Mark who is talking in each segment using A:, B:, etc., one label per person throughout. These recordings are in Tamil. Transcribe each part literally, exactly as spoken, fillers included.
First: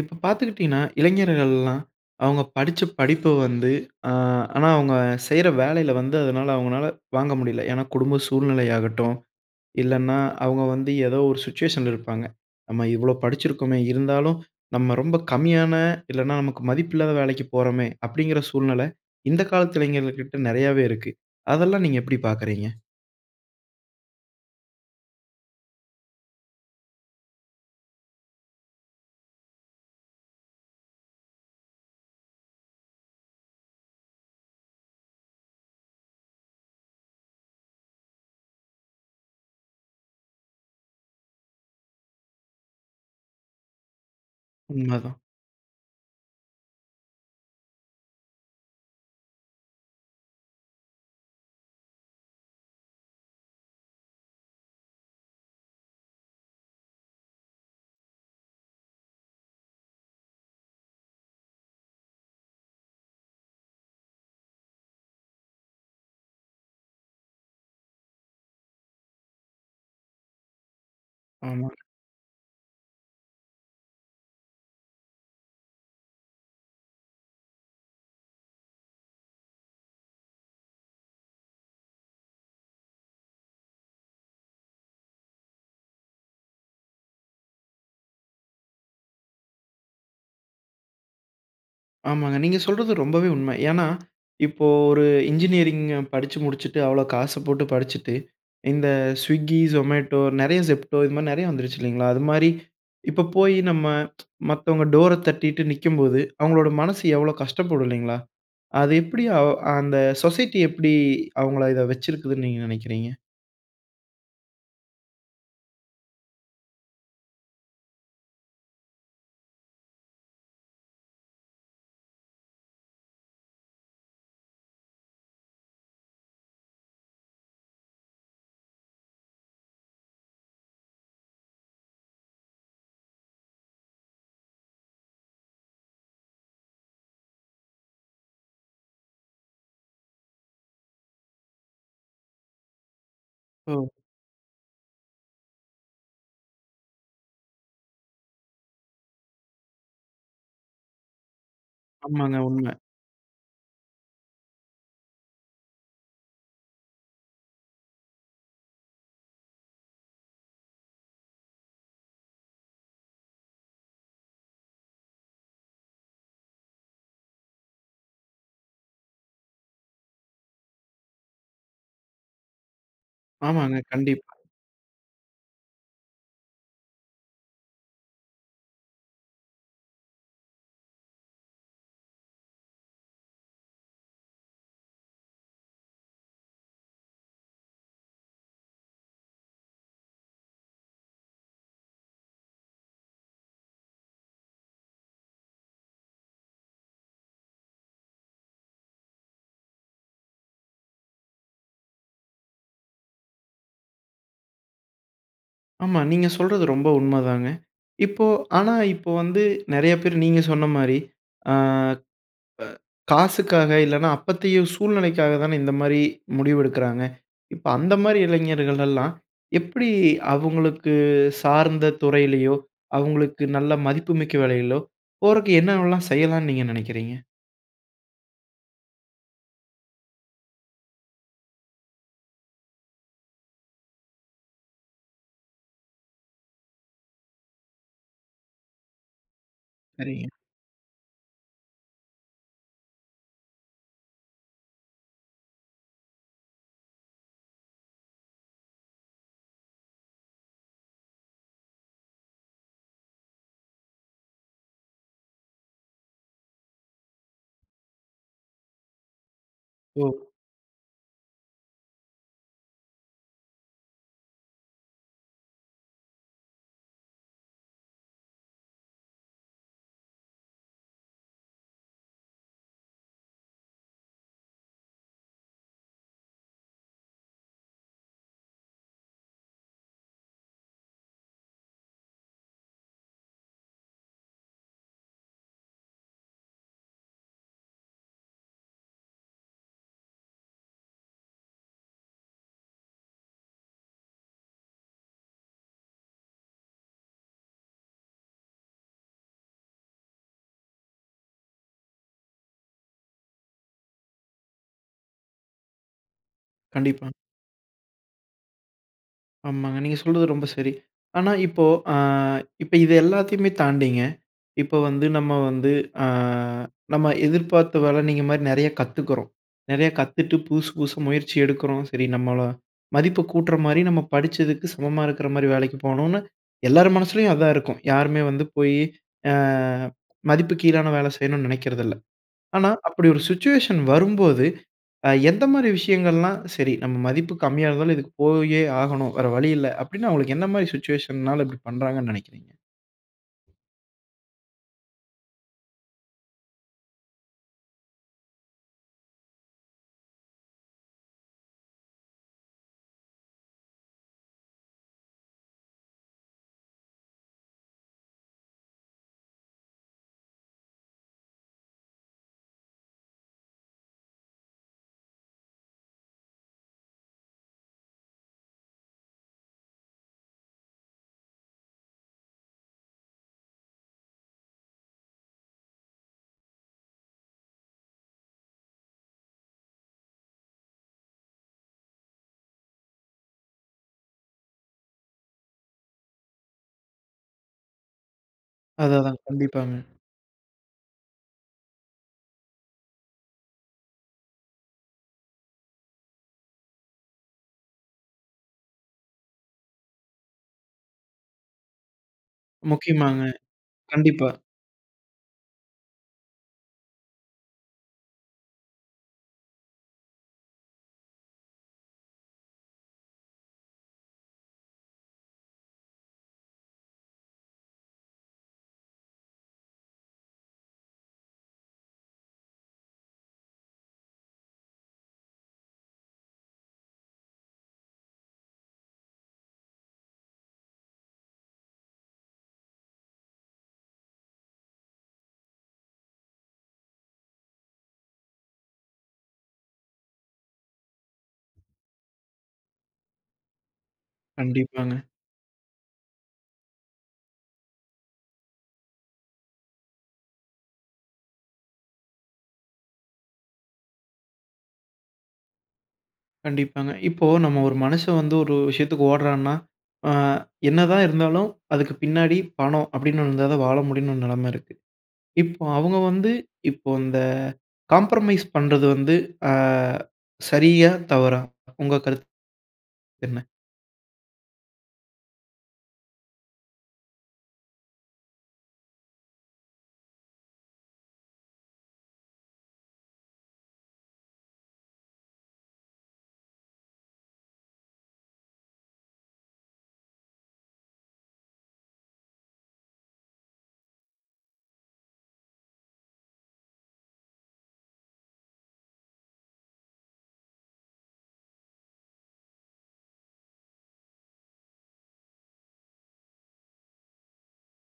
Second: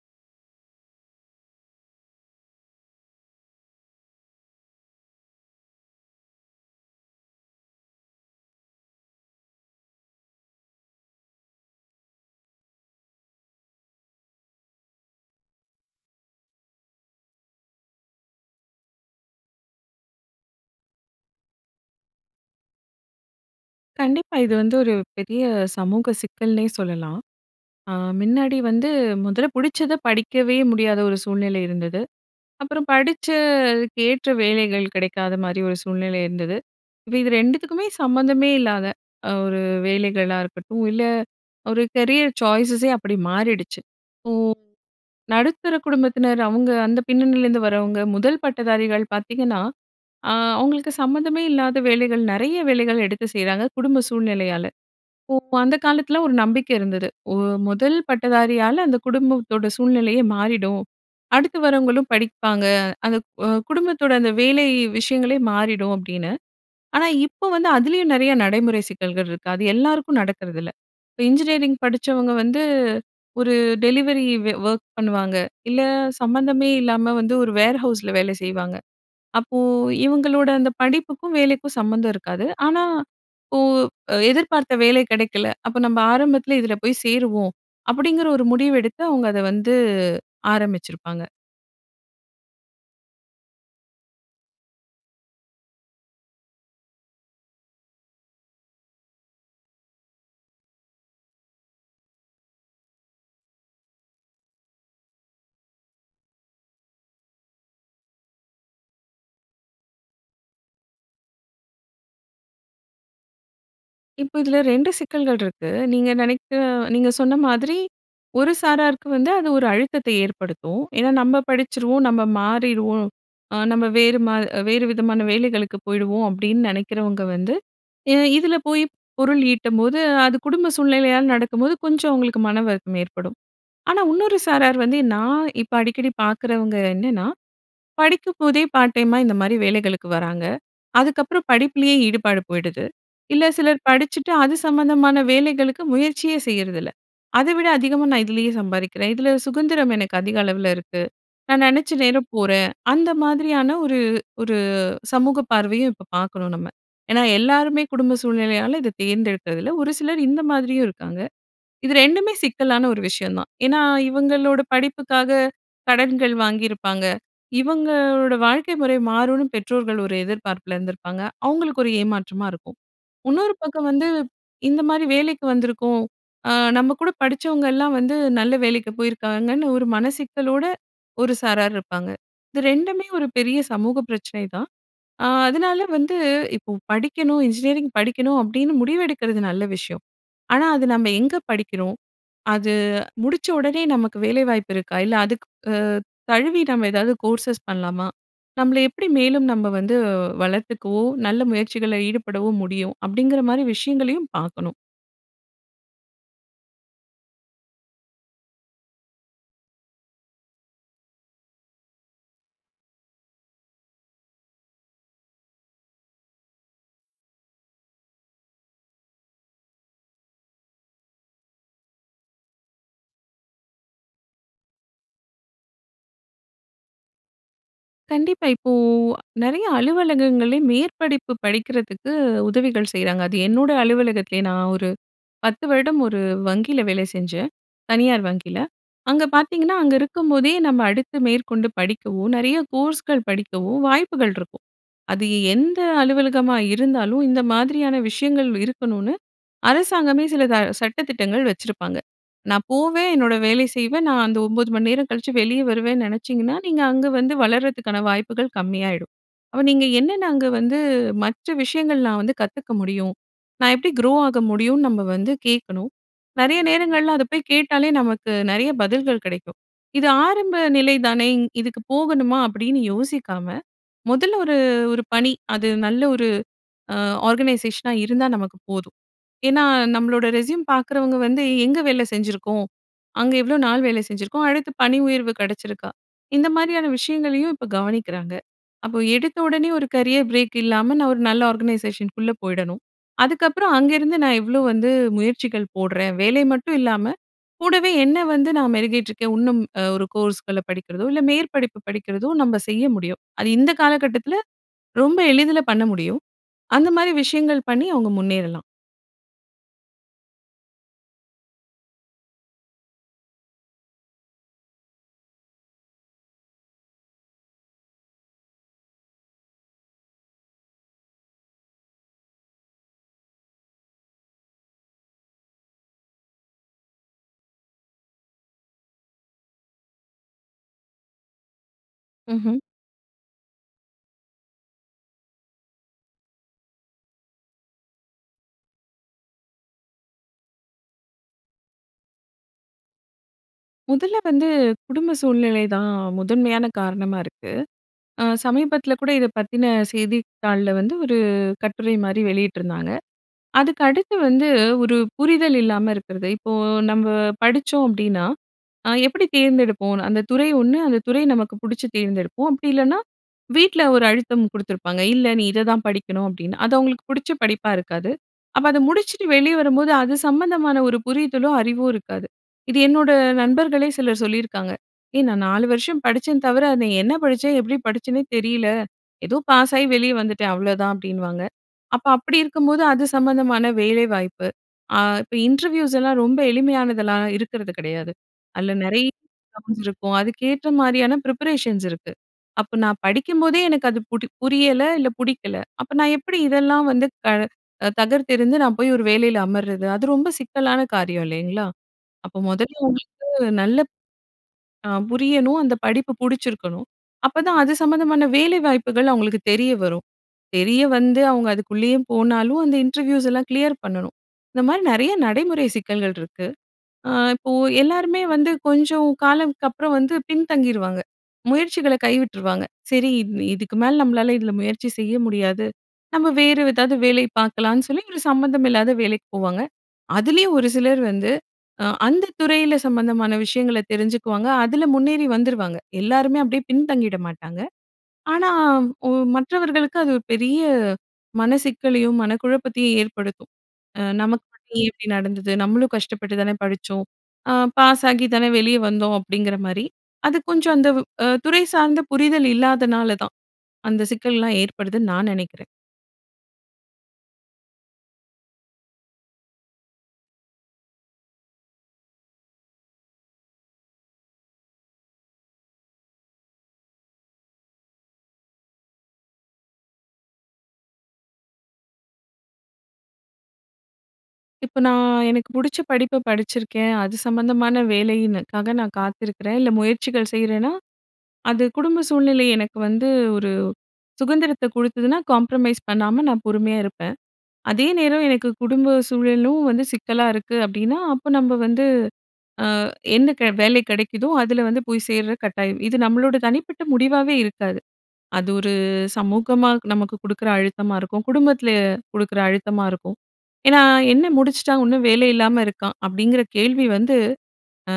A: இப்ப பார்த்துக்கிட்டீங்கன்னா, இளைஞர்கள் எல்லாம் அவுங்க படிச்ச படிப்ப வந்து அ ஆனா, அவுங்க செய்ற வேலையில வந்து அதனால அவுங்கனால வாங்க முடியல. ஏனா குடும்ப சூழ்நிலையாகடடும், இல்லன்னா அவுங்க வந்து எதோ ஒரு சுச்சுவேஷன்ல இருப்பாங்க. "நம்ம இவ்வளோ படிச்சிருக்கோமே, இருந்தாலும் நம்ம ரொம்ப கம்மியான, இல்லன்னா நமக்கு மதிப்பில்லாத வேலைக்கு போறோமே!" அப்படிங்கிற சூழ்நில இந்த காலத்து இளைஞர்களுக்கிட்ட நெறையாவே இருக்கு. அதெல்லாம் நீங்க எப்படி பார்க்குறீங்க?
B: கண்டிப்பா. இது வந்து ஒரு பெரிய சமூக சிக்கல்னே சொல்லலாம். அ மின்னாடி வந்து முதல்ல புடிச்சத படிக்கவே முடியாத ஒரு சூழ்நிலை இருந்தது. அப்பறம் படிச்சதுக்கேற்ற வேலைகள் கிடைக்காத மாரி ஒரு சூழ்நிலை இருந்தது. இப்ப இது ரெண்டுத்துக்குமே சம்மந்தமே இல்லாத ஒரு வேலைகளா இருக்கட்டும், இல்ல ஒரு கரியர் சாய்ஸஸே அப்படி மாறிடுச்சு. இப்போ,
A: உண்மதான்.
B: நடுத்தர குடும்பத்தினர் அவுங்க அந்த பின்னணியிலேருந்து வரவுங்க, முதல் பட்டதாரிகள் பார்த்தீங்கன்னா, அ அவுங்களுக்கு சம்மந்தமே இல்லாத வேலைகள் நெறைய வேலைகள் எடுத்து செய்றாங்க, குடும்ப சூழ்நிலையால. ஓ அந்த காலத்தில ஒரு நம்பிக்கை இருந்தது. "ஒரு முதல் பட்டதாரியால அந்த குடும்பத்தோட சூழ்நிலையே மாறிடும். அடுத்து வரவங்களும் படிப்பாங்க. அந்த க் அ குடும்பத்தோட அந்த வேலை விஷயங்களே மாறிடும்" அப்படின்னு. ஆனா, இப்போ வந்து அதிலேயும் நெறைய நடைமுறை சிக்கல்கள் இருக்கு. அது எல்லாருக்கும் நடக்கிறதில்ல. இப்ப
A: ஆமா.
B: இன்ஜினியரிங் படிச்சவங்க வந்து, ஒரு டெலிவரி வே ஒர்க் பண்ணுவாங்க. இல்ல சம்மந்தமே இல்லாம வந்து, ஒரு வேர் ஹவுஸ்ல வேல செய்வாங்க. அப்போ இவுங்களோட அந்த படிப்புக்கும், வேலைக்கும் சம்மந்தம் இருக்காது. ஆனா, "இப்போ எதிர்பார்த்த வேலை கிடைக்கல. அப்ப நம்ப ஆரம்பத்தில இதில போய் சேருவோம்" அப்படிங்கிற ஒரு முடிவு எடுத்து அவுங்க அத வந்து ஆரம்பிச்சிருப்பாங்க.
A: ஆமாங்க. நீங்க சொல்றது ரொம்பவே உண்மை. ஏன்னா, இப்போ ஒரு இன்ஜினியரிங் படிச்சு முடிச்சிட்டு அவ்ளோ காசு போட்டு படிச்சிட்டு, இந்த Swiggy, Zomato நெறைய Zepto. இது மாரி நெறைய வந்துருச்சு இல்லைங்களா? அதுமாரி. இப்போ போயி, நம்ம மத்தவங்க டோர தட்டிட்டு நிக்கும்போது, அவங்களோட மனசு எவ்வளோ கஷ்டப்படும் இல்லைங்களா? அது எப்படி அ அந்த சொசைட்டி எப்டி அவங்கள இத வச்சிருக்குதுன்னு நீங்க நினைக்கிறீங்க?
B: இப்போ இதில ரெண்டு சிக்கல்கள் ரிக்கு. நீங்க நினைக்கிற நீங்க சொன்ன மாதிரி ஒரு சாராருக்கு வந்து, அது ஒரு அழுத்தத்த ஏற்படுத்தும். ஏன்னா, "நம்ம படிச்சுருவோம், நம்ம மாறிருவோம் அ நம்ம வேறு மா வேறு விதமான வேலைகளுக்கு போயிடுவோம்" அப்படின்னு நினைக்கிறவங்க வந்து ஏன்னா இதில போய் பொருள் ஈட்டம்போது, அது குடும்ப சூழ்நிலையால நடக்கும்போது, கொஞ்சம் அவங்களுக்கு மனவருத்தம் ஏற்படும். ஆனா, உன்னொரு சாரார் வந்து நான் இப்ப அடிக்கடி பார்க்குறவங்க என்னன்னா, படிக்கும் போதே பார்ட் டைமா இந்த மாரி வேலைகளுக்கு வராங்க. அதுக்கப்புறம் படிப்பிலயே ஈடுபாடு போயிடுது. இல்ல சிலர்
A: ஓ!
B: படிச்சுட்டு, அது சம்மந்தமான வேலைகளுக்கு முயற்சியே செய்றதில்ல. "அத விட அதிகமா நான் இதிலயே சம்பாதிக்கிறேன். இதில சுகந்திரம் எனக்கு அதிக அளவில இருக்கு. நான் நினச்ச நேரம்
A: ஆமாங்க
B: போறேன்"
A: உண்ம.
B: அந்த மாதிரியான ஒரு ஒரு சமூக பார்வையும் இப்போ பார்க்கறோம் நம்ம. ஏன்னா, எல்லாருமே குடும்ப சூழ்நிலையால இத தேர்ந்தெடுக்கிறதில்ல. ஒரு சிலர் இந்த மாதிரியும் இருக்காங்க. இது ரெண்டுமே சிக்கலான ஒரு விஷயம் தான். ஏன்னா, இவங்களோட படிப்புக்காக கடன்கள் வாங்கியிருப்பாங்க. இவங்களோட வாழ்க்கை முறை மாறும்னு பெற்றோர்கள் ஒரு எதிர்பார்ப்பில இருந்திருப்பாங்க. அவங்களுக்கு ஒரு ஏமாற்றமா இருக்கும். இன்னொரு
A: ஆமாங்க
B: பக்கம் வந்து,
A: கண்டிப்பா.
B: இந்த மாரி வேலைக்கு வந்திருக்கோம் அ நம்ம கூட படிச்சவங்கலாம் வந்து நல்ல வேலைக்கு போயிருக்காங்கன்னு ஒரு மனசிக்கலோட ஒரு சாரார் இருப்பாங்க. இது ரெண்டுமே ஒரு பெரிய சமூக பிரச்சனை தான். அ அதனால வந்து இப்போ படிக்கணும் இன்ஜினியரிங் படிக்கணும் அப்படின்னு முடிவெடுக்கிறது நல்ல விஷயம். ஆனா, "அது நம்ம எங்க படிக்கிறோம்? அது முடிச்ச உடனே நமக்கு வேலை வாய்ப்பு இருக்கா? இல்ல அதுக்கு அ தழுவி நம்ம ஏதாவது கோர்ஸ்சஸ் பண்ணலாமா? நம்மள எப்படி மேலும் நம்ம வந்து வளர்த்துக்கவோ, நல்ல முயற்சிகள்ல ஈடுபடவோ முடியும்?" அப்படிங்கற மாரி விஷயங்களையும் பார்க்கணும்.
A: ஆமா, நீங்க சொல்றது ரொம்ப உண்மதாங்க. இப்போ ஆனா இப்போ வந்து நெறைய பேரு நீங்க சொன்ன மாரி அ காசுக்காக, இல்லைன்னா அப்பத்தைய சூழ்நிலைக்காக தான இந்த மாரி முடிவெடுக்கிறாங்க. இப்ப அந்த மாரி இளைஞர்களெல்லாம், எப்படி அவங்களுக்கு சார்ந்த துறையிலயோ, அவங்களுக்கு நல்ல மதிப்புமிக்க வேலையிலோ, போறதுக்கு என்னவெல்லாம் செய்யலான்னு நீங்க நெனைக்கிறீங்க?
B: கண்டிப்பா. இப்போ நெறைய அலுவலகங்கள்ல மேற்படிப்பு படிக்கிறதுக்கு உதவிகள் செய்றாங்க. அது என்னோட அலுவலகத்திலயே நான் ஒரு பத்து வருடம் ஒரு வங்கியில வேலை செஞ்சேன். தனியார் வங்கியில. அங்க பார்த்தீங்கன்னா, அங்க
A: சரிங்க.
B: இருக்கும்போதே நம்ம அடுத்து மேற்கொண்டு படிக்கவோ, நெறைய கோர்ஸ்கள் படிக்கவோ வாய்ப்புகள் இருக்கும். அது எந்த அலுவலகமா இருந்தாலும், இந்த மாதிரியான விஷயங்கள் இருக்கணுன்னு அரசாங்கமே சில ச சட்ட திட்டங்கள் வச்சிருப்பாங்க. நான் போவேன், என்னோட வேலை செய்வேன், நான் அந்த ஒம்பது மணி நேரம் கழிச்சு வெளிய வருவேன்னு நெனைச்சீங்கன்னா, நீங்க அங்க வந்து வளர்றதுக்கான வாய்ப்புகள் கம்மியாயிடும். அப்ப நீங்க
A: ஓ.
B: என்னென்ன அங்க வந்து, மற்ற விஷயங்கள் நான் வந்து கத்துக்க முடியும்? நான் எப்படி க்ரோ ஆக முடியும்ன்னு, நம்ம வந்து கேட்கணும். நெறைய நேரங்கள்ல அத போய் கேட்டாலே, நமக்கு நெறைய பதில்கள் கெடைக்கும். "இது ஆரம்ப நிலை தானே. இ இதுக்கு போகணுமா?" அப்படின்னு யோசிக்காம, மொதல்ல ஒரு ஒரு பணி அது நல்ல ஒரு அ ஆர்கனைசேஷனா இருந்தா நமக்கு போதும். ஏன்னா நம்மளோட ரெஸ்யூம் பார்க்குறவங்க வந்து, "எங்க வேலை செஞ்சுருக்கோம்? அங்க எவ்வளோ நாள் வேலை செஞ்சுருக்கோம்? அடுத்து பணி உயர்வு கெடைச்சிருக்கா?" இந்த மாரியான விஷயங்களையும் இப்போ கவனிக்கிறாங்க. அப்போ எடுத்த உடனே ஒரு கரியர் பிரேக் இல்லாம, நான் ஒரு நல்ல ஆர்கனைசேஷன்குள்ள போயிடணும். அதுக்கப்பறம், அங்கேருந்து நான் எவ்வளோ வந்து முயற்சிகள் போடுறேன்? வேலை மட்டும் இல்லாம கூடவே என்னை வந்து நான் மெருகேட்ருக்கேன் உன்னும் ஒரு கோர்ஸ்கள்ல படிக்கிறதோ, இல்ல மேற்படிப்பு படிக்கிறதோ நம்ப செய்ய முடியும். அது இந்த காலக்கட்டத்துல, ரொம்ப எளிதில பண்ண முடியும். அந்த
A: கண்டிப்பா.
B: மாரி விஷயங்கள் பண்ணி அவுங்க முன்னேறலாம்.
A: ஆமாங்க. நீங்க சொல்றது ரொம்ப சரி. ஆனா இப்போ அ இப்போ இது எல்லாத்தையுமே தாண்டிங்க, இப்போ வந்து நம்ம வந்து அ நம்ம எதிர்பார்த்த வேலை நீங்க மாரி நெறையா கத்துக்கிறோம். நெறையா கத்துட்டு, புதுசு புதுசு முயற்சி எடுக்கிறோம். சரி நம்மள மதிப்பு கூட்டுற மாதிரி, நம்ம படிச்சதுக்கு சமமா இருக்கற மாரி வேலைக்கு போகணும்னு, எல்லார் மனசுலயும் அதான் இருக்கும். யாருமே வந்து போய் அ மதிப்பு கீழான வேலை செய்யணும்னு நினைக்கிறதில்லை.
B: ம்ஹ்ம்.
A: ஆனா அப்படி ஒரு சிச்சுவேஷன் வரும்போது, அ எந்த மாதிரி விஷயங்கள்லாம் "சரி நம்ம மதிப்பு கம்மியா இருந்தாலும், இதுக்கு போயே ஆகணும். வேற வழியில்லை." அப்படின்னு அவங்களுக்கு எந்த மாரி சிச்சுவேஷன்னால இப்படி பண்ணுறாங்கன்னு நினைக்கிறீங்க?
B: முதல்ல வந்து, குடும்ப சூழ்நிலை தான் முதன்மையான காரணமா இருக்கு. அ சமீபத்தில கூட இதை பத்தின செய்தித் தாள்ல வந்து ஒரு கட்டுரை மாதிரி வெளியிட்டிருந்தாங்க. அதுக்கு அடுத்து வந்து, ஒரு புரிதல் இல்லாம இருக்கிறது. இப்போ நம்ம படிச்சோம் அப்படின்னா, அ எப்படி தேர்ந்தெடுப்போன்னு. அந்த துறை ஒண்ணு அந்த துறை நமக்கு பிடிச்சு தேர்ந்தெடுப்போம். அப்படி இல்லன்னா வீட்ல ஒரு அழுத்தம் குடுத்துருப்பாங்க. "இல்ல. நீ இதை தான் படிக்கணும்." அப்படின்னு. அது அவங்களுக்கு பிடிச்ச படிப்பா இருக்காது. அப்போ அத முடிச்சுட்டு வெளியே வரும்போது, அது சம்மந்தமான ஒரு புரிதலோ, அறிவோ இருக்காது. இது என்னோட நண்பர்களே சிலர் சொல்லியிருக்காங்க. "ஏய்! நான் நாலு வருஷம் படிச்சேன் தவிர, அதில என்ன படிச்சேன்? எப்படி படிச்சேனே தெரியல. ஏதோ பாஸாயி வெளிய வந்துட்டேன். அவ்ளோதான்." அப்படின்னுவாங்க. அப்போ அப்படி இருக்கும்போது, அது சம்மந்தமான வேலை வாய்ப்பு அ இப்போ இன்டர்வியூஸ் எல்லாம் ரொம்ப எளிமையானதெல்லாம் இருக்கிறது கிடையாது. அதில நெறை
A: அதான் தான், கண்டிப்பாங்க.
B: ரவுண்ட்ஸ் இருக்கும். அதுக்கேற்ற மாதிரியான ப்ரிப்பரேஷன்ஸ் இருக்கு. அப்போ நான் படிக்கும்போதே எனக்கு அது புடி புரியல, இல்ல பிடிக்கல. அப்போ நான் எப்படி இதெல்லாம் வந்து கழ தகர்த்தெறிந்து, நான் போய் ஒரு வேலையில அமரது? அது ரொம்ப சிக்கலான காரியம் இல்லைங்களா? அப்போ முதல்ல உங்களுக்கு
A: முக்கியமாங்க,
B: வந்து நல்லப்
A: கண்டிப்பா.
B: ஆ. புரியணும். அந்த படிப்பு புடிச்சிருக்கணும். அப்போ தான் அது சம்மந்தமான வேலை வாய்ப்புகள் அவங்களுக்கு தெரிய வரும். தெரிய வந்து அவங்க அதுக்குள்ளயும் போனாலும், அந்த இன்டர்வியூஸ் எல்லாம் கிளியர் பண்ணணும். இந்த மாதிரி நெறையா நடைமுறை சிக்கல்கள் இருக்கு. அ இப்போ எல்லாருமே வந்து கொஞ்சம் காலம், கப்புறம் வந்து பின்தங்கிருவாங்க. முயற்சிகள கைவிட்டுருவாங்க. சரி இவ் இதுக்கு மேல நம்மளால இதில முயற்சி செய்ய முடியாது. நம்ம வேதாவது வேலை பார்க்கலாம்ன்னு சொல்லி, ஒரு சம்மந்தம் இல்லாத வேலைக்கு போவாங்க. அதிலயும் ஒரு சிலர் வந்து, அ அந்த துறையில சம்மந்தமான விஷயங்களை தெரிஞ்சுக்குவாங்க. அதில முன்னேறி வந்துருவாங்க. எல்லாருமே அப்படியே பின்தங்கிட மாட்டாங்க! ஆனா ஓ மற்றவர்களுக்கு அது ஒரு பெரிய மனசிக்கலையும், மனக்குழப்பத்தையும் ஏற்படுத்தும். அ "நமக்கு மட்டும் ஏன்
A: கண்டிப்பாங்க.
B: இப்படி நடந்தது? நம்மளும் கஷ்டப்பட்டு தானே படிச்சோம். அ பாஸாகி தானே வெளியே வந்தோம்." அப்படிங்கிற மாதிரி. அது கொஞ்சம் அந்த வ் அ துறை சார்ந்த புரிதல் இல்லாதனால தான், அந்த சிக்கல்லாம் ஏற்படுதுன்னு நான் நினைக்கிறேன்.
A: கண்டிப்பாங்க. இப்போ நம்ம ஒரு மனுஷன் வந்து ஒரு விஷயத்துக்கு ஓடுறான்னா, அ என்னதான் இருந்தாலும் அதுக்கு பின்னாடி பணம் அப்படின்னு ஒண்ணு இருந்தா தான் வாழ முடியும்னு ஒரு நிலைமை இருக்கு. இப் அவுங்க வந்து இப்போ இந்த காம்ப்ரமைஸ் பண்றது வந்து அ சரியா? தவறா? உங்க கருத்து என்ன?
B: இப்ப நான் எனக்கு புடிச்ச படிப்பை படிச்சிருக்கேன். அது சம்மந்தமான வேலைனுக்காக நான் காத்திருக்கிறேன். இல்லை முயற்சிகள் செய்றேன்னா, அது குடும்ப சூழ்நிலை எனக்கு வந்து ஒரு சுகந்திரத்தை குடுத்ததுனா காம்ப்ரமைஸ் பண்ணாம நான் பொறுமையா இருப்பேன். அதே நேரம் எனக்கு குடும்ப சூழலும் வந்து சிக்கலா இருக்கு அப்படின்னா, அப்ப நம்ப வந்து அ என்ன க வேலை கெடைக்குதோ அதில வந்து போய் சேர்ற கட்டாயம். இது நம்பளோட தனிப்பட்ட முடிவாவே இருக்காது. அது ஒரு சமூகமா நமக்கு குடுக்குற அழுத்தமா இருக்கும். குடும்பத்தில குடுக்குற அழுத்தமா இருக்கும். ஏன்னா, "என்ன முடிச்சுட்டான், உன்னும் வேலை இல்லாம இருக்கான்?" அப்படிங்கிற கேள்வி வந்து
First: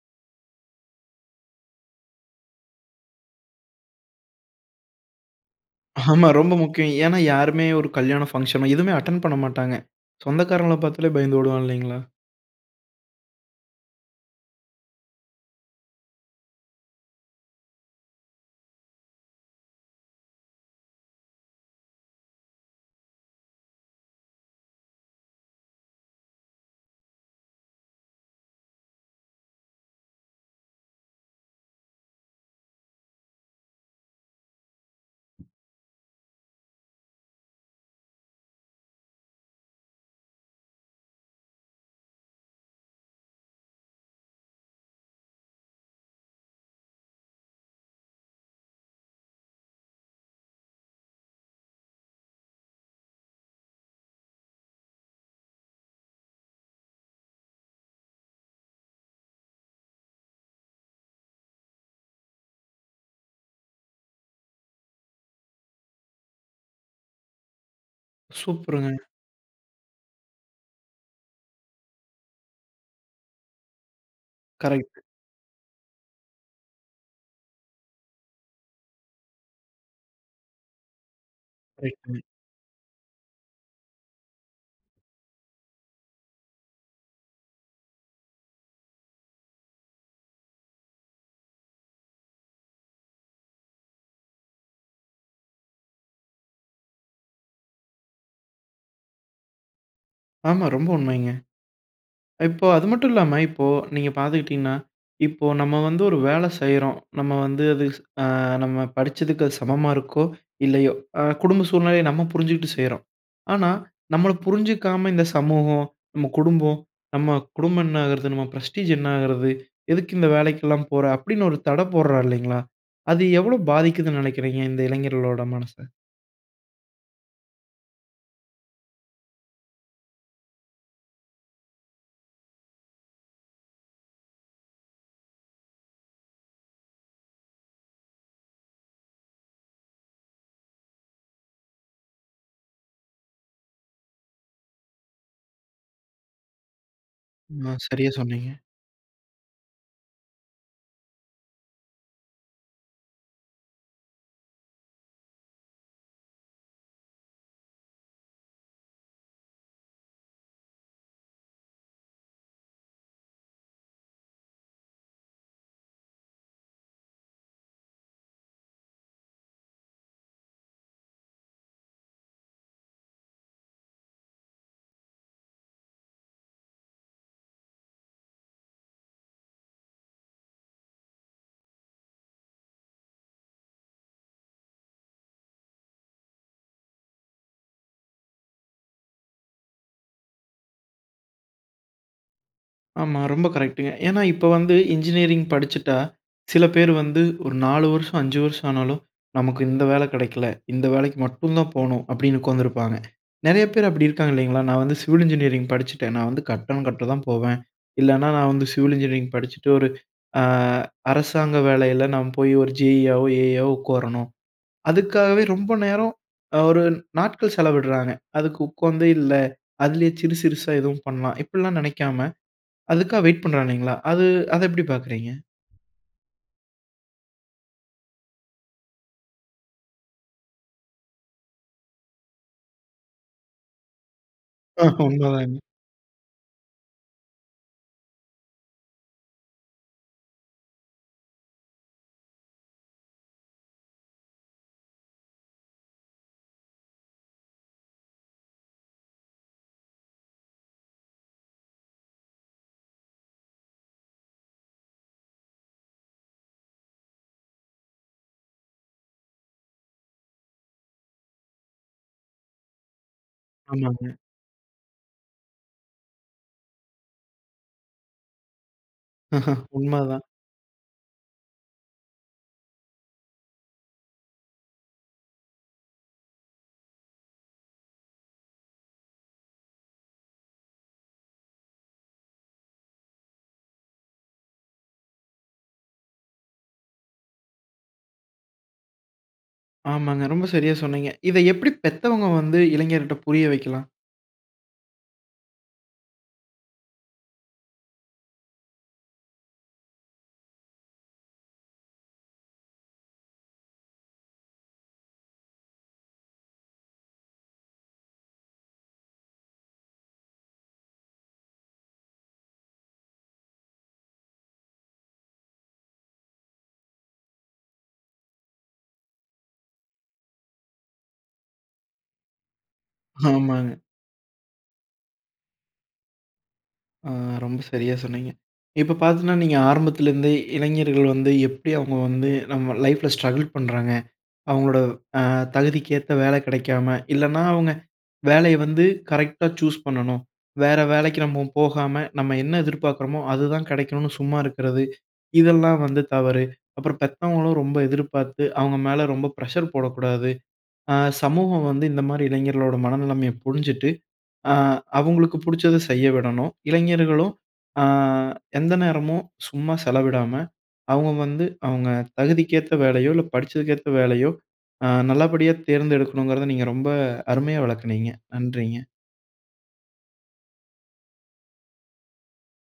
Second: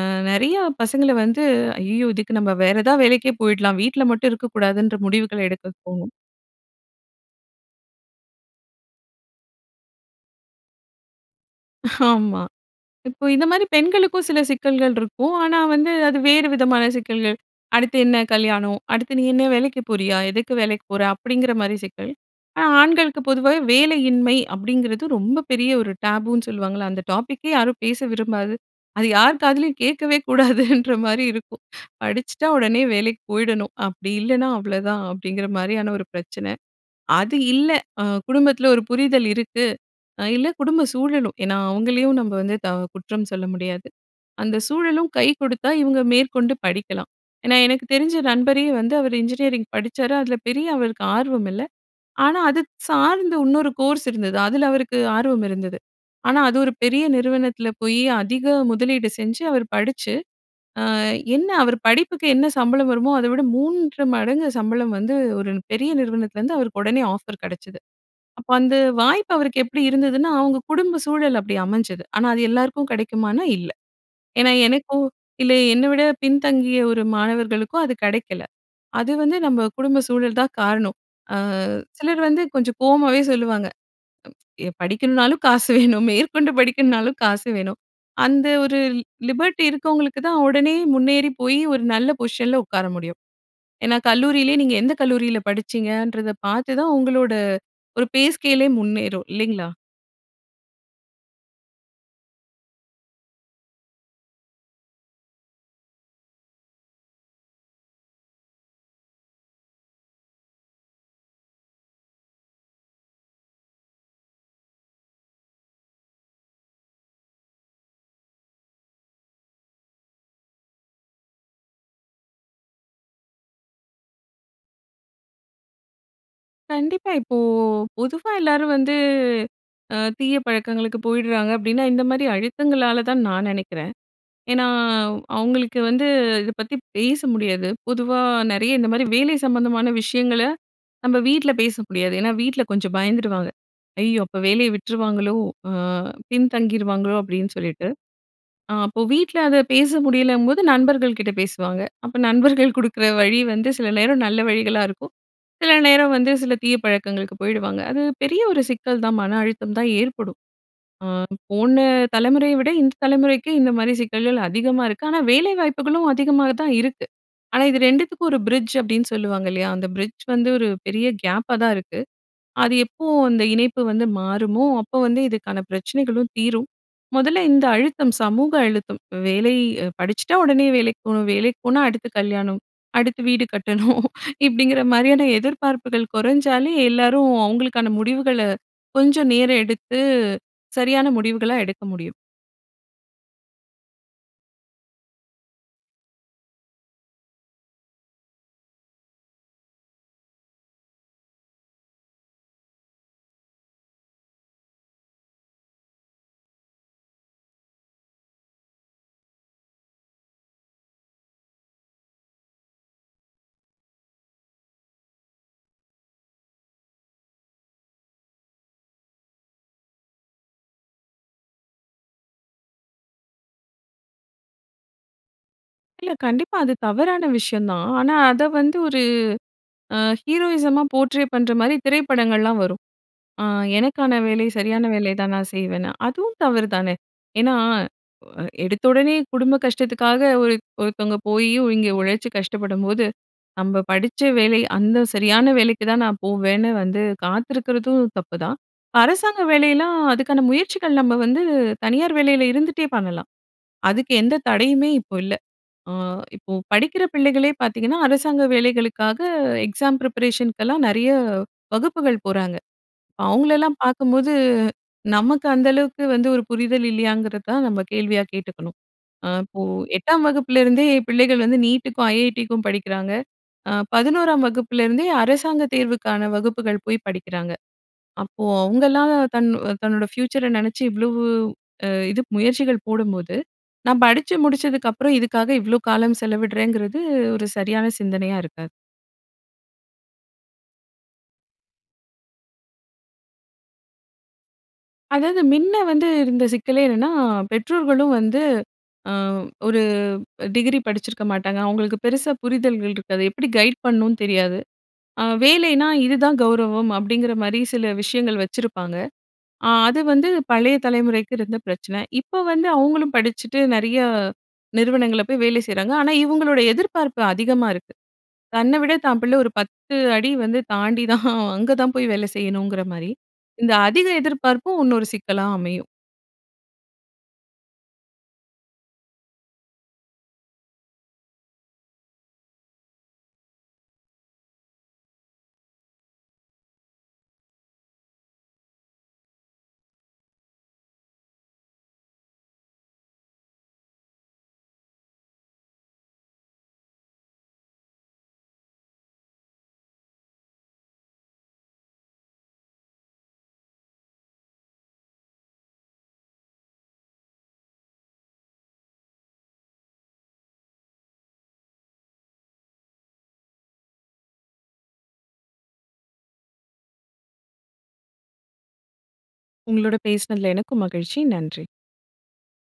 B: அ நெறைய பசங்களை வந்து, அய்யய்யோ! இதுக்கு நம்ம வேற ஏதாவது வேலைக்கே போயிடலாம். வீட்ல மட்டும் இருக்கக்கூடாதுன்ற முடிவுகளை எடுக்க தோணும்.
A: ஆமா. ரொம்ப முக்கியம். ஏன்னா, யாருமே ஒரு கல்யாண ஃபங்ஷனோ எதுவுமே அட்டென்ட் பண்ணமாட்டாங்க. சொந்தக்காரவுங்கள பார்த்தாலே பயந்து ஓடுவாங்க. இல்லைங்களா?
B: ஆமா. இப்ப இந்த மாரி பெண்களுக்கும் சில சிக்கல்கள் இருக்கும். ஆனா வந்து, அது வேறு விதமான சிக்கல்கள். "அடுத்து என்ன கல்யாணம், அடுத்து நீ என்ன வேலைக்கு போறியா? எதுக்கு வேலைக்கு போற?" அப்படிங்கிற மாரி சிக்கல். ஆனா ஆண்களுக்கு பொதுவாவே "வேலையின்மை" அப்படிங்கிறது ரொம்ப பெரிய ஒரு டேபுன்னு சொல்லுவாங்கல்ல, அந்த டாப்பிக்கே யாரும் பேச விரும்பாது, அது யார் காதிலேயும் கேட்கவே கூடாதுன்ற மாரி இருக்கும். "படிச்சுட்டா உடனே வேலைக்கு போயிடணும். அப்படி இல்லைனா அவ்வளதான்." அப்படிங்கிற மாரியான ஒரு பிரச்சனை. அது இல்லை, அ குடும்பத்தில ஒரு புரிதல் இருக்கு. அ இல்லை குடும்ப சூழலும். ஏன்னா அவங்களையும் நம்ப வந்து த குற்றம் சொல்ல முடியாது. அந்த சூழலும் கை குடுத்தா, இவங்க மேற்கொண்டு படிக்கலாம். ஏன்னா எனக்கு தெரிஞ்ச நண்பரே வந்து, அவரு இன்ஜினியரிங் படிச்சாரு. அதில பெரிய அவருக்கு ஆர்வம் இல்லை. ஆனா அது சார்ந்த உன்னொரு கோர்ஸ் இருந்தது. அதில அவருக்கு ஆர்வம் இருந்தது. ஆனா அது ஒரு பெரிய நிறுவனத்தில போய், அதிக முதலீடு செஞ்சு, அவர் படிச்சு, அ என்ன அவர் படிப்புக்கு என்ன சம்பளம் வருமோ அதை விட மூன்று மடங்கு சம்பளம் வந்து, ஒரு பெரிய நிறுவனத்திலருந்து அவருக்கு உடனே ஆஃபர் கெடைச்சுது. அப்ப அந்த
A: சூப்பர்ங்க.
B: வாய்ப்பு அவருக்கு எப்படி இருந்துதுன்னா, அவங்க குடும்ப சூழல் அப்படி அமைஞ்சது. ஆனா அது எல்லாருக்கும் கெடைக்குமான்னா, இல்லை. ஏன்னா
A: கரெக்ட்.
B: எனக்கும், இல்லை என்னை விட பின்தங்கிய ஒரு மாணவர்களுக்கும் அது கெடைக்கல. அது வந்து நம்ம குடும்ப சூழல் தான் காரணம். அ சிலர்
A: கரெக்ட்ங்க.
B: வந்து கொஞ்சம் கோவமாவே சொல்லுவாங்க. எ "படிக்கணுனாலும் காசு வேணும். மேற்கொண்டு படிக்கணுனாலும் காசு வேணும்." அந்த ஒரு லிபர்ட்டி இருக்கவங்களுக்கு தான் உடனே முன்னேறி போய், ஒரு நல்ல பொசிஷன்ல உட்கார முடியும். ஏன்னா கல்லூரியிலே, நீங்க எந்த கல்லூரியில படிச்சீங்கன்றத பார்த்துதான் உங்களோட ஒரு பேஸ்கேலே முன்னேறும், இல்லைங்களா?
A: ஆமா, ரொம்ப உண்மைங்க. இப்ப அது மட்டும் இல்லாம, இப்போ நீங்க பார்த்துக்கிட்டீங்கன்னா, இப்போ நம்ம வந்து ஒரு வேலை செய்றோம். நம்ம வந்து அது அ நம்ம படிச்சதுக்கு அது சமமா இருக்கோ? இல்லையோ? அ குடும்ப சூழ்நிலைய நம்ம புரிஞ்சுட்டு செய்றோம். ஆனா நம்மள புரிஞ்சுக்காம இந்த சமூகம், நம்ம குடும்பம், நம்ம குடும்பம் என்ன ஆகறது? நம்ம ப்ரெஸ்டீஜ் என்ன ஆகறது? எதுக்கு இந்த வேலைக்கெல்லாம் போற? அப்படின்னு ஒரு தடை போடுறா இல்லைங்களா, அது எவ்ளோ பாதிக்குதுன்னு நெனைக்கிறீங்க, இந்த இளைஞர்களோட மனச?
B: கண்டிப்பா. இப்போ பொதுவா எல்லாரும் வந்து, அ தீய பழக்கங்களுக்கு போயிடுறாங்க அப்படின்னா, இந்த மாதிரி அழுத்தங்களால தான் நான் நெனைக்கிறேன். ஏன்னா, அவங்களுக்கு வந்து இத பத்தி பேச முடியாது. பொதுவா நெறைய இந்த மாதிரி வேலை சம்மந்தமான விஷயங்கள நம்ம வீட்ல பேச முடியாது. ஏன்னா வீட்ல கொஞ்சம் பயந்துடுவாங்க! ஐயோ! அப்போ வேலைய விட்டுருவாங்களோ, அ பின்தங்கிருவாங்களோ, அப்படின்னு
A: அ
B: சொல்லிட்டு.
A: சரியா சொன்னீங்க.
B: அ அப்போ வீட்ல அத பேச முடியலம்போது நண்பர்கள்கிட்ட பேசுவாங்க. அப்ப நண்பர்கள் கொடுக்குற வழி வந்து சில நேரம் நல்ல வழிகளா இருக்கும். சில நேரம் வந்து சில தீய பழக்கங்களுக்கு போயிடுவாங்க. அது பெரிய ஒரு சிக்கல் தான். மன அழுத்தம் தான் ஏற்படும். அ போன தலைமுறைய விட இந்த தலைமுறைக்கு இந்த மாதிரி சிக்கல்கள் அதிகமா இருக்கு. ஆனா வேலை வாய்ப்புகளும் அதிகமா தான் இருக்கு. ஆனா இது ரெண்டுத்துக்கும் ஒரு பிரிட்ஜ் அப்படின்னு சொல்லுவாங்க இல்லையா. அந்த பிரிட்ஜ் வந்து ஒரு பெரிய கேப்பா தான் இருக்கு. அது எப்போ அந்த இணைப்பு வந்து மாறுமோ, அப்போ வந்து இதுக்கான பிரச்சனைகளும் தீரும். மொதல்ல இந்த அழுத்தம், சமூக அழுத்தம். வேலை படிச்சுட்டா, உடனே வேலைக்கு போணும். வேலைக்கு போனா, அடுத்து கல்யாணம். அடுத்து வீடு கட்டணும். இப்டிங்கிற மாரியான எதிர்பார்ப்புகள் குறைஞ்சாலே, எல்லாரும் அவங்களுக்கான முடிவுகள, கொஞ்சம் நேரம் எடுத்து சரியான முடிவுகளா எடுக்க முடியும்.
A: ஆமா, ரொம்ப கரெக்ட்டுங்க. ஏன்னா இப்போ வந்து இன்ஜினியரிங் படிச்சுட்டா, சில பேர் வந்து ஒரு நாலு வருஷம், அஞ்சு வருஷம் ஆனாலும் நமக்கு இந்த வேலை கிடைக்கல, இந்த வேலைக்கு மட்டும் தான் போணும் அப்படின்னு உட்காந்துருப்பாங்க. நிறைய பேர் அப்படி இருக்காங்க இல்லைங்களா? நான் வந்து சிவில் இன்ஜினியரிங் படிச்சுட்டேன். நான் வந்து கட்டடம் கட்ட தான் போவேன். இல்லனா, நான் வந்து சிவில் இன்ஜினியரிங் படிச்சுட்டு ஒரு அ அரசாங்க வேலையில நாம் போய் ஒரு ஜேஇயாகவோ, ஏஇயவோ உட்காரணும். அதுக்காகவே, ரொம்ப நேரம் ஒரு நாட்கள் செலவிடுறாங்க. அதுக்கு உட்கார்ந்தே இல்ல, அதிலயே சிறு சிறுசா எதுவும் பண்ணலாம். இப்படிலாம் நினைக்காம அதுக்காக வெயிட் பண்றாங்க இல்லைங்களா, அது அதை எப்படி பார்க்கிறீங்க?
B: இல்ல, கண்டிப்பா அது தவறான விஷயம் தான். ஆனா அதை வந்து ஒரு அ ஹீரோயிசமா போர்ட்ரே பண்ணுற மாரி திரைப்படங்கள்லாம் வரும். அ எனக்கான வேலை, சரியான
A: ஆஹ!
B: வேலை தான் நான்
A: உண்மதாங்க.
B: செய்வேன்னு. அதுவும் தவறு தானே, ஏன்னா? எடுத்தவுடனே குடும்ப கஷ்டத்துக்காக ஒரு ஒருத்தவங்க போய் இங்கே உழைச்சு கஷ்டப்படும்போது, நம்ம படிச்ச வேலை அந்த சரியான வேலைக்கு தான் நான் போவேன்னு வந்து காத்திருக்கிறதும் தப்புதான். அரசாங்க வேலையலாம் அதுக்கான முயற்சிகள், நம்ம வந்து தனியார் வேலையில இருந்துட்டே பண்ணலாம். அதுக்கு எந்த தடையுமே இப்போ இல்ல. அ இப்போ படிக்கிற பிள்ளைகளே பார்த்தீங்கன்னா, அரசாங்க வேலைகளுக்காக எக்ஸாம் ப்ரிப்பரேஷனுக்கெல்லாம் நிறைய வகுப்புகள் போறாங்க. அவங்களலாம்
A: ஆமாங்க.
B: பார்க்கும்போது, நமக்கு அந்த அளவுக்கு வந்து ஒரு புரிதல் இல்லையாங்கிறத தான் நம்ம கேள்வியா கேட்டுக்கணும். ஆ
A: ஆஹ!
B: இப்போ
A: உண்மதான்.
B: எட்டாம் வகுப்பிலேருந்தே பிள்ளைகள் வந்து நீட்டுக்கும், ஐஐடிக்கும் படிக்கிறாங்க.அ பதினோறாம் வகுப்புலேருந்தே அரசாங்கத் தேர்வுக்கான வகுப்புகள் போய் படிக்கிறாங்க. அப்போ அவங்கலாம் தன் தன்னோட ஃப்யூச்சரை நினச்சு இவ்ளோ அ இது முயற்சிகள் போடும்போது, நான் படிச்சு முடிச்சதுக்கு அப்புறம் இதுக்காக இவ்ளோ காலம் செலவிடுறேங்கிறது, ஒரு சரியான சிந்தனையா இருக்காது.
A: ஆமாங்க. ரொம்ப சரியா சொன்னீங்க. இத எப்படி பெத்தவங்க வந்து இளைஞர் கிட்ட புரிய வைக்கலாம்?
B: அதாவது, மின்ன வந்து இருந்த சிக்கலே என்னன்னா, பெற்றோர்களும் வந்து அ ஒரு டிகிரி படிச்சிருக்க மாட்டாங்க. அவங்களுக்கு பெருசா புரிதல்கள் ரிக்காது. எப்படி கைட் பண்ணும்னு தெரியாது. அ வேலைனா "இதுதான் கௌரவம்." அப்படிங்குற மாரி சில விஷயங்கள் வச்சிருப்பாங்க. அ அது வந்து பழைய தலைமுறைக்கு இருந்த பிரச்சன. இப்ப வந்து அவங்களும் படிச்சுட்டு நெறைய நிறுவனங்கள்ல போய் வேலை செய்யுறாங்க. ஆனா, இவங்களோட எதிர்பார்ப்பு அதிகமா இருக்கு. தன்னை விட தான் பிள்ளை, ஒரு பத்து அடி வந்து தாண்டி தான், அங்க தான் போய் வேலை செய்யணுங்கற மாரி, இந்த
A: ஆமாங்க.
B: அதிக எதிர்பார்ப்பும் உன்னொரு சிக்கலா அமையும்.
A: அ ரொம்ப சரியா சொன்னீங்க. இப்போ பாத்நுனா, நீங்க ஆரம்பத்திலிருந்தே இளைஞர்கள் வந்து எப்படி அவங்க வந்து நம்ப லைஃப்ல ஸ்ட்ரகிள் பண்றாங்க, அவங்களோட அ தகுதிக்கேத்த வேலை கிடைக்காம. இல்லனா அவங்க வேலைய வந்து கரெக்ட்டா சூஸ் பண்ணணும், "வேற வேலைக்கு நம்ம போகாம. நம்ப என்ன எதிர்பார்க்குறோமோ, அதுதான் கிடைக்கணும்னு சும்மா இருக்குறது." இதெல்லாம் வந்து தவறு. அப்புறம் பெத்தவங்களும் ரொம்ப எதிர்பார்த்து, அவங்க மேல ரொம்ப பிரஷர் போடக்கூடாது. அ சமூகம் வந்து இந்த மாரி இளைஞர்களோட மனநிலைமைய புரிஞ்சுட்டு, அ அவங்களுக்கு பிடிச்சத செய்ய விடணும். இளைஞர்களும் அ எந்த நேரமும் சும்மா செலவிடாம, அவங்க வந்து அவங்க தகுதிக்கு ஏத்த வேலையோ, இல்ல படிச்சதுக்கேத்த வேலையோ அ நல்லபடியா தேர்ந்தெடுக்கணுங்கறத நீங்க ரொம்ப அருமையா விளக்குனீங்க. நன்றிங்க.
B: உங்களோட பேசுனதுல எனக்கும் மகிழ்ச்சி. நன்றி.